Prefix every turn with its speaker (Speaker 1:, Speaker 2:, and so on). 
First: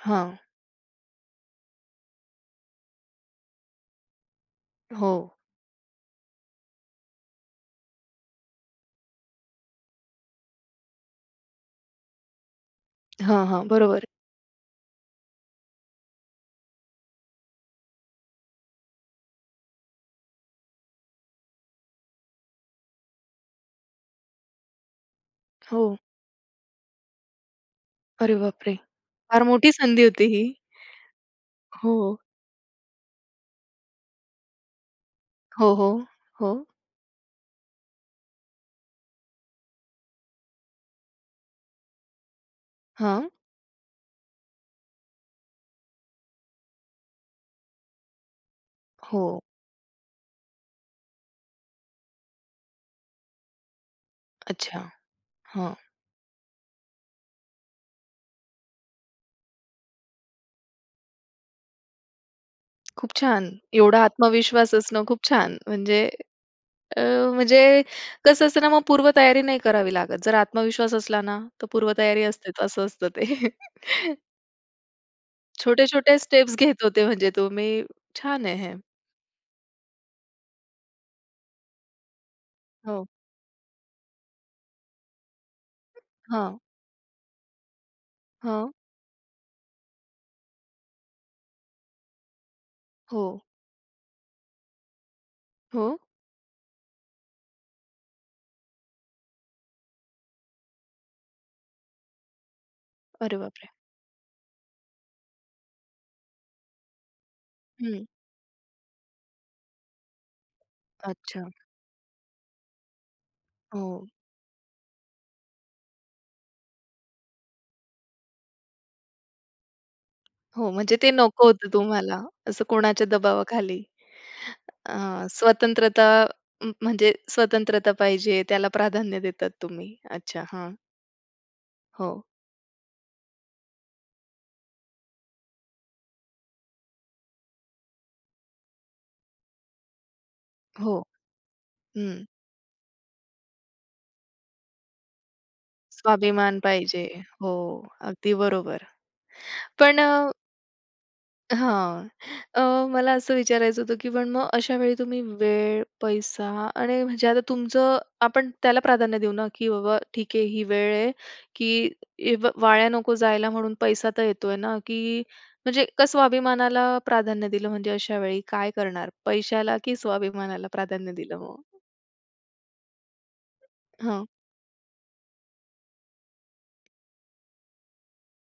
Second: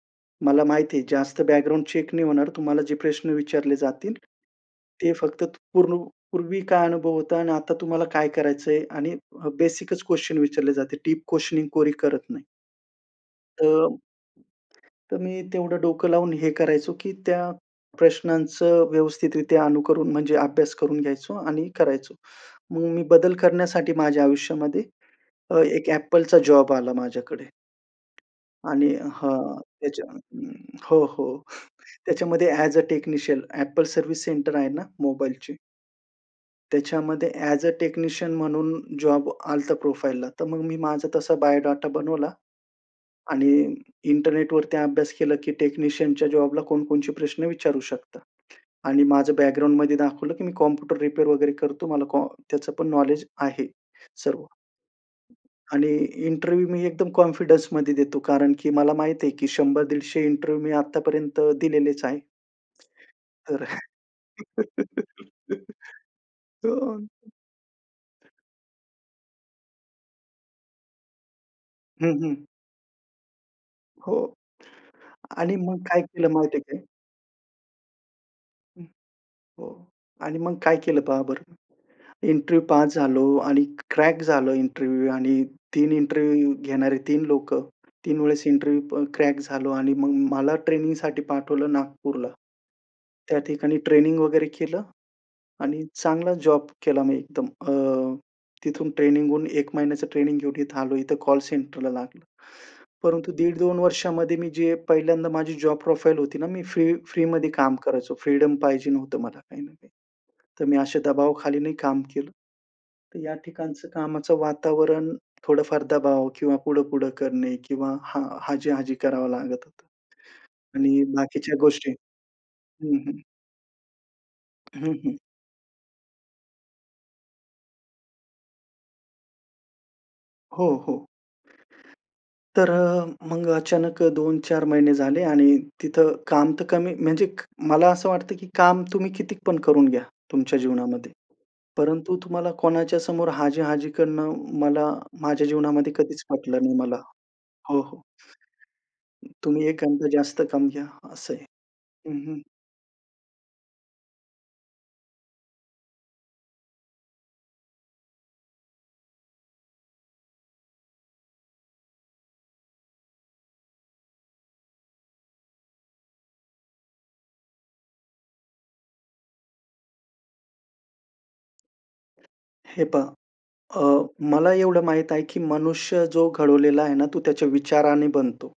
Speaker 1: हां.
Speaker 2: मला माहिती आहे जास्त बॅकग्राऊंड चेक नाही होणार. तुम्हाला जे प्रश्न विचारले जातील ते
Speaker 1: हो.
Speaker 2: फक्त पूर्ण पूर्वी काय अनुभव होता आणि आता तुम्हाला काय करायचंय आणि बेसिकच क्वेशन विचारले जाते. दीप क्वेशनिंग कोरी करत नाही.
Speaker 1: हां,
Speaker 2: त
Speaker 1: हां
Speaker 2: अ
Speaker 1: बरोबर.
Speaker 2: तर मी तेवढं डोकं लावून हे करायचो की त्या प्रश्नांचं व्यवस्थितरित्या अनुकरन म्हणजे अभ्यास करून घ्यायचो आणि करायचो. मग मी बदल करण्यासाठी माझ्या आयुष्यामध्ये अ, एक
Speaker 1: हो.
Speaker 2: Appleचा जॉब आला माझ्याकडे.
Speaker 1: अरे बाप रे!
Speaker 2: आणि
Speaker 1: फार
Speaker 2: हां
Speaker 1: मोठी संधी
Speaker 2: त्याच्या
Speaker 1: होती ही.
Speaker 2: हो हो
Speaker 1: हो.
Speaker 2: त्याच्यामध्ये as a technician Apple service centre आहे ना मोबाईलची.
Speaker 1: हो, हो, हो.
Speaker 2: त्याच्यामध्ये ॲज अ टेक्निशियन म्हणून जॉब आलं होतं प्रोफाइलला. तर मग मी माझा तसा बायोडाटा बनवला.
Speaker 1: हां.
Speaker 2: आणि इंटरनेटवरती अभ्यास केला की टेक्निशियनच्या जॉबला कोणकोणते प्रश्न विचारू शकता. आणि माझं
Speaker 1: हो.
Speaker 2: बॅकग्राऊंडमध्ये दाखवलं की मी कॉम्प्युटर रिपेअर वगैरे करतो. मला कॉम्प्युटरचं पण नॉलेज आहे सर्व.
Speaker 1: अच्छा, हां.
Speaker 2: आणि इंटरव्ह्यू मी एकदम कॉन्फिडन्समध्ये देतो कारण की मला माहिती आहे की 100-150 इंटरव्ह्यू मी आत्तापर्यंत दिलेलेच आहेत.
Speaker 1: खूप छान.
Speaker 2: तर.
Speaker 1: एवढा आत्मविश्वास असणं खूप छान म्हणजे
Speaker 2: तो.
Speaker 1: अ, म्हणजे कसं असतं ना मग पूर्वतयारी नाही करावी लागत. जर आत्मविश्वास असला ना तर
Speaker 2: हं,
Speaker 1: पूर्वतयारी
Speaker 2: हं.
Speaker 1: असतेच असं असतं ते.
Speaker 2: हो. आणि मग काय
Speaker 1: छोटे-छोटे
Speaker 2: केलं माहिती
Speaker 1: स्टेप्स
Speaker 2: आहे काय?
Speaker 1: घेत होते म्हणजे तुम्ही छान आहे हे.
Speaker 2: [unintelligible] हो आणि मग काय केलं पहा बरं. इंटरव्ह्यू पास
Speaker 1: हो.
Speaker 2: झालो आणि क्रॅक झालं इंटरव्ह्यू. आणि 3 इंटरव्ह्यू
Speaker 1: हां.
Speaker 2: घेणारे 3 लोकं. 3 वेळेस
Speaker 1: हां
Speaker 2: इंटरव्ह्यू प क्रॅक झालो आणि मग मला ट्रेनिंगसाठी पाठवलं नागपूरला. त्या
Speaker 1: हो.
Speaker 2: ठिकाणी ट्रेनिंग वगैरे केलं. आणि
Speaker 1: हो.
Speaker 2: चांगला जॉब केला मी एकदम. अ, तिथून ट्रेनिंग होऊन 1 महिन्याचं ट्रेनिंग घेऊन इथे आलो. इथं कॉल सेंटरला लागलं. परंतु
Speaker 1: अरे
Speaker 2: दीड
Speaker 1: बापरे!
Speaker 2: दोन वर्षामध्ये मी जे पहिल्यांदा माझी जॉब प्रोफाइल होती ना, मी फ्री-फ्रीमध्ये काम
Speaker 1: हं.
Speaker 2: करायचो. फ्रीडम पाहिजे होतं मला काही ना काही. तर मी असे
Speaker 1: अच्छा.
Speaker 2: दबावाखाली नाही काम केलं. तर या ठिकाणचं
Speaker 1: हो.
Speaker 2: कामाचं वातावरण थोडंफार दबाव किंवा पुढं-पुढं करणे किंवा हां, हाजी-हाजी करावं लागत होतं.
Speaker 1: हो म्हणजे
Speaker 2: आणि
Speaker 1: ते नको
Speaker 2: बाकीच्या
Speaker 1: होतं
Speaker 2: गोष्टी
Speaker 1: तुम्हाला असं
Speaker 2: हं,
Speaker 1: कोणाच्या
Speaker 2: हं.
Speaker 1: दबावाखाली
Speaker 2: हं, हं.
Speaker 1: अ, स्वतंत्रता अ, म्हणजे स्वतंत्रता पाहिजे त्याला प्राधान्य देतात तुम्ही? अच्छा
Speaker 2: हो,
Speaker 1: हां.
Speaker 2: हो.
Speaker 1: हो.
Speaker 2: तर अ, मग अचानक 2-4 महिने झाले आणि तिथं काम तर कमी म्हणजे क, मला असं वाटतं की काम तुम्ही किती पण करून घ्या तुमच्या
Speaker 1: हो.
Speaker 2: जीवनामध्ये. परंतु
Speaker 1: हं.
Speaker 2: तुम्हाला कोणाच्या समोर हाजी-हाजी करणं मला माझ्या जीवनामध्ये कधीच
Speaker 1: स्वाभिमान
Speaker 2: पटलं नाही मला
Speaker 1: पाहिजे. हो
Speaker 2: हो, हो.
Speaker 1: अगदी बरोबर.
Speaker 2: तुम्ही
Speaker 1: पण
Speaker 2: एखादं
Speaker 1: अ
Speaker 2: जास्त काम घ्या असं आहे
Speaker 1: हां.
Speaker 2: हं, हं.
Speaker 1: अ, मला असं विचारायचं होतं की पण मग अशा वेळी तुम्ही वेळ, पैसा आणि म्हणजे आता तुमचं आपण त्याला प्राधान्य देऊ ना की बाबा ठीक आहे ही वेळ आहे की वाया नको जायला म्हणून पैसा तर येतोय ना की म्हणजे का स्वाभिमानाला प्राधान्य दिलं म्हणजे अशा वेळी काय करणार पैशाला की स्वाभिमानाला प्राधान्य दिलं मग?
Speaker 2: हे पहा, अ,
Speaker 1: हं.
Speaker 2: मला एवढं माहीत आहे की मनुष्य जो घडवलेला आहे ना तो त्याच्या विचाराने बनतो.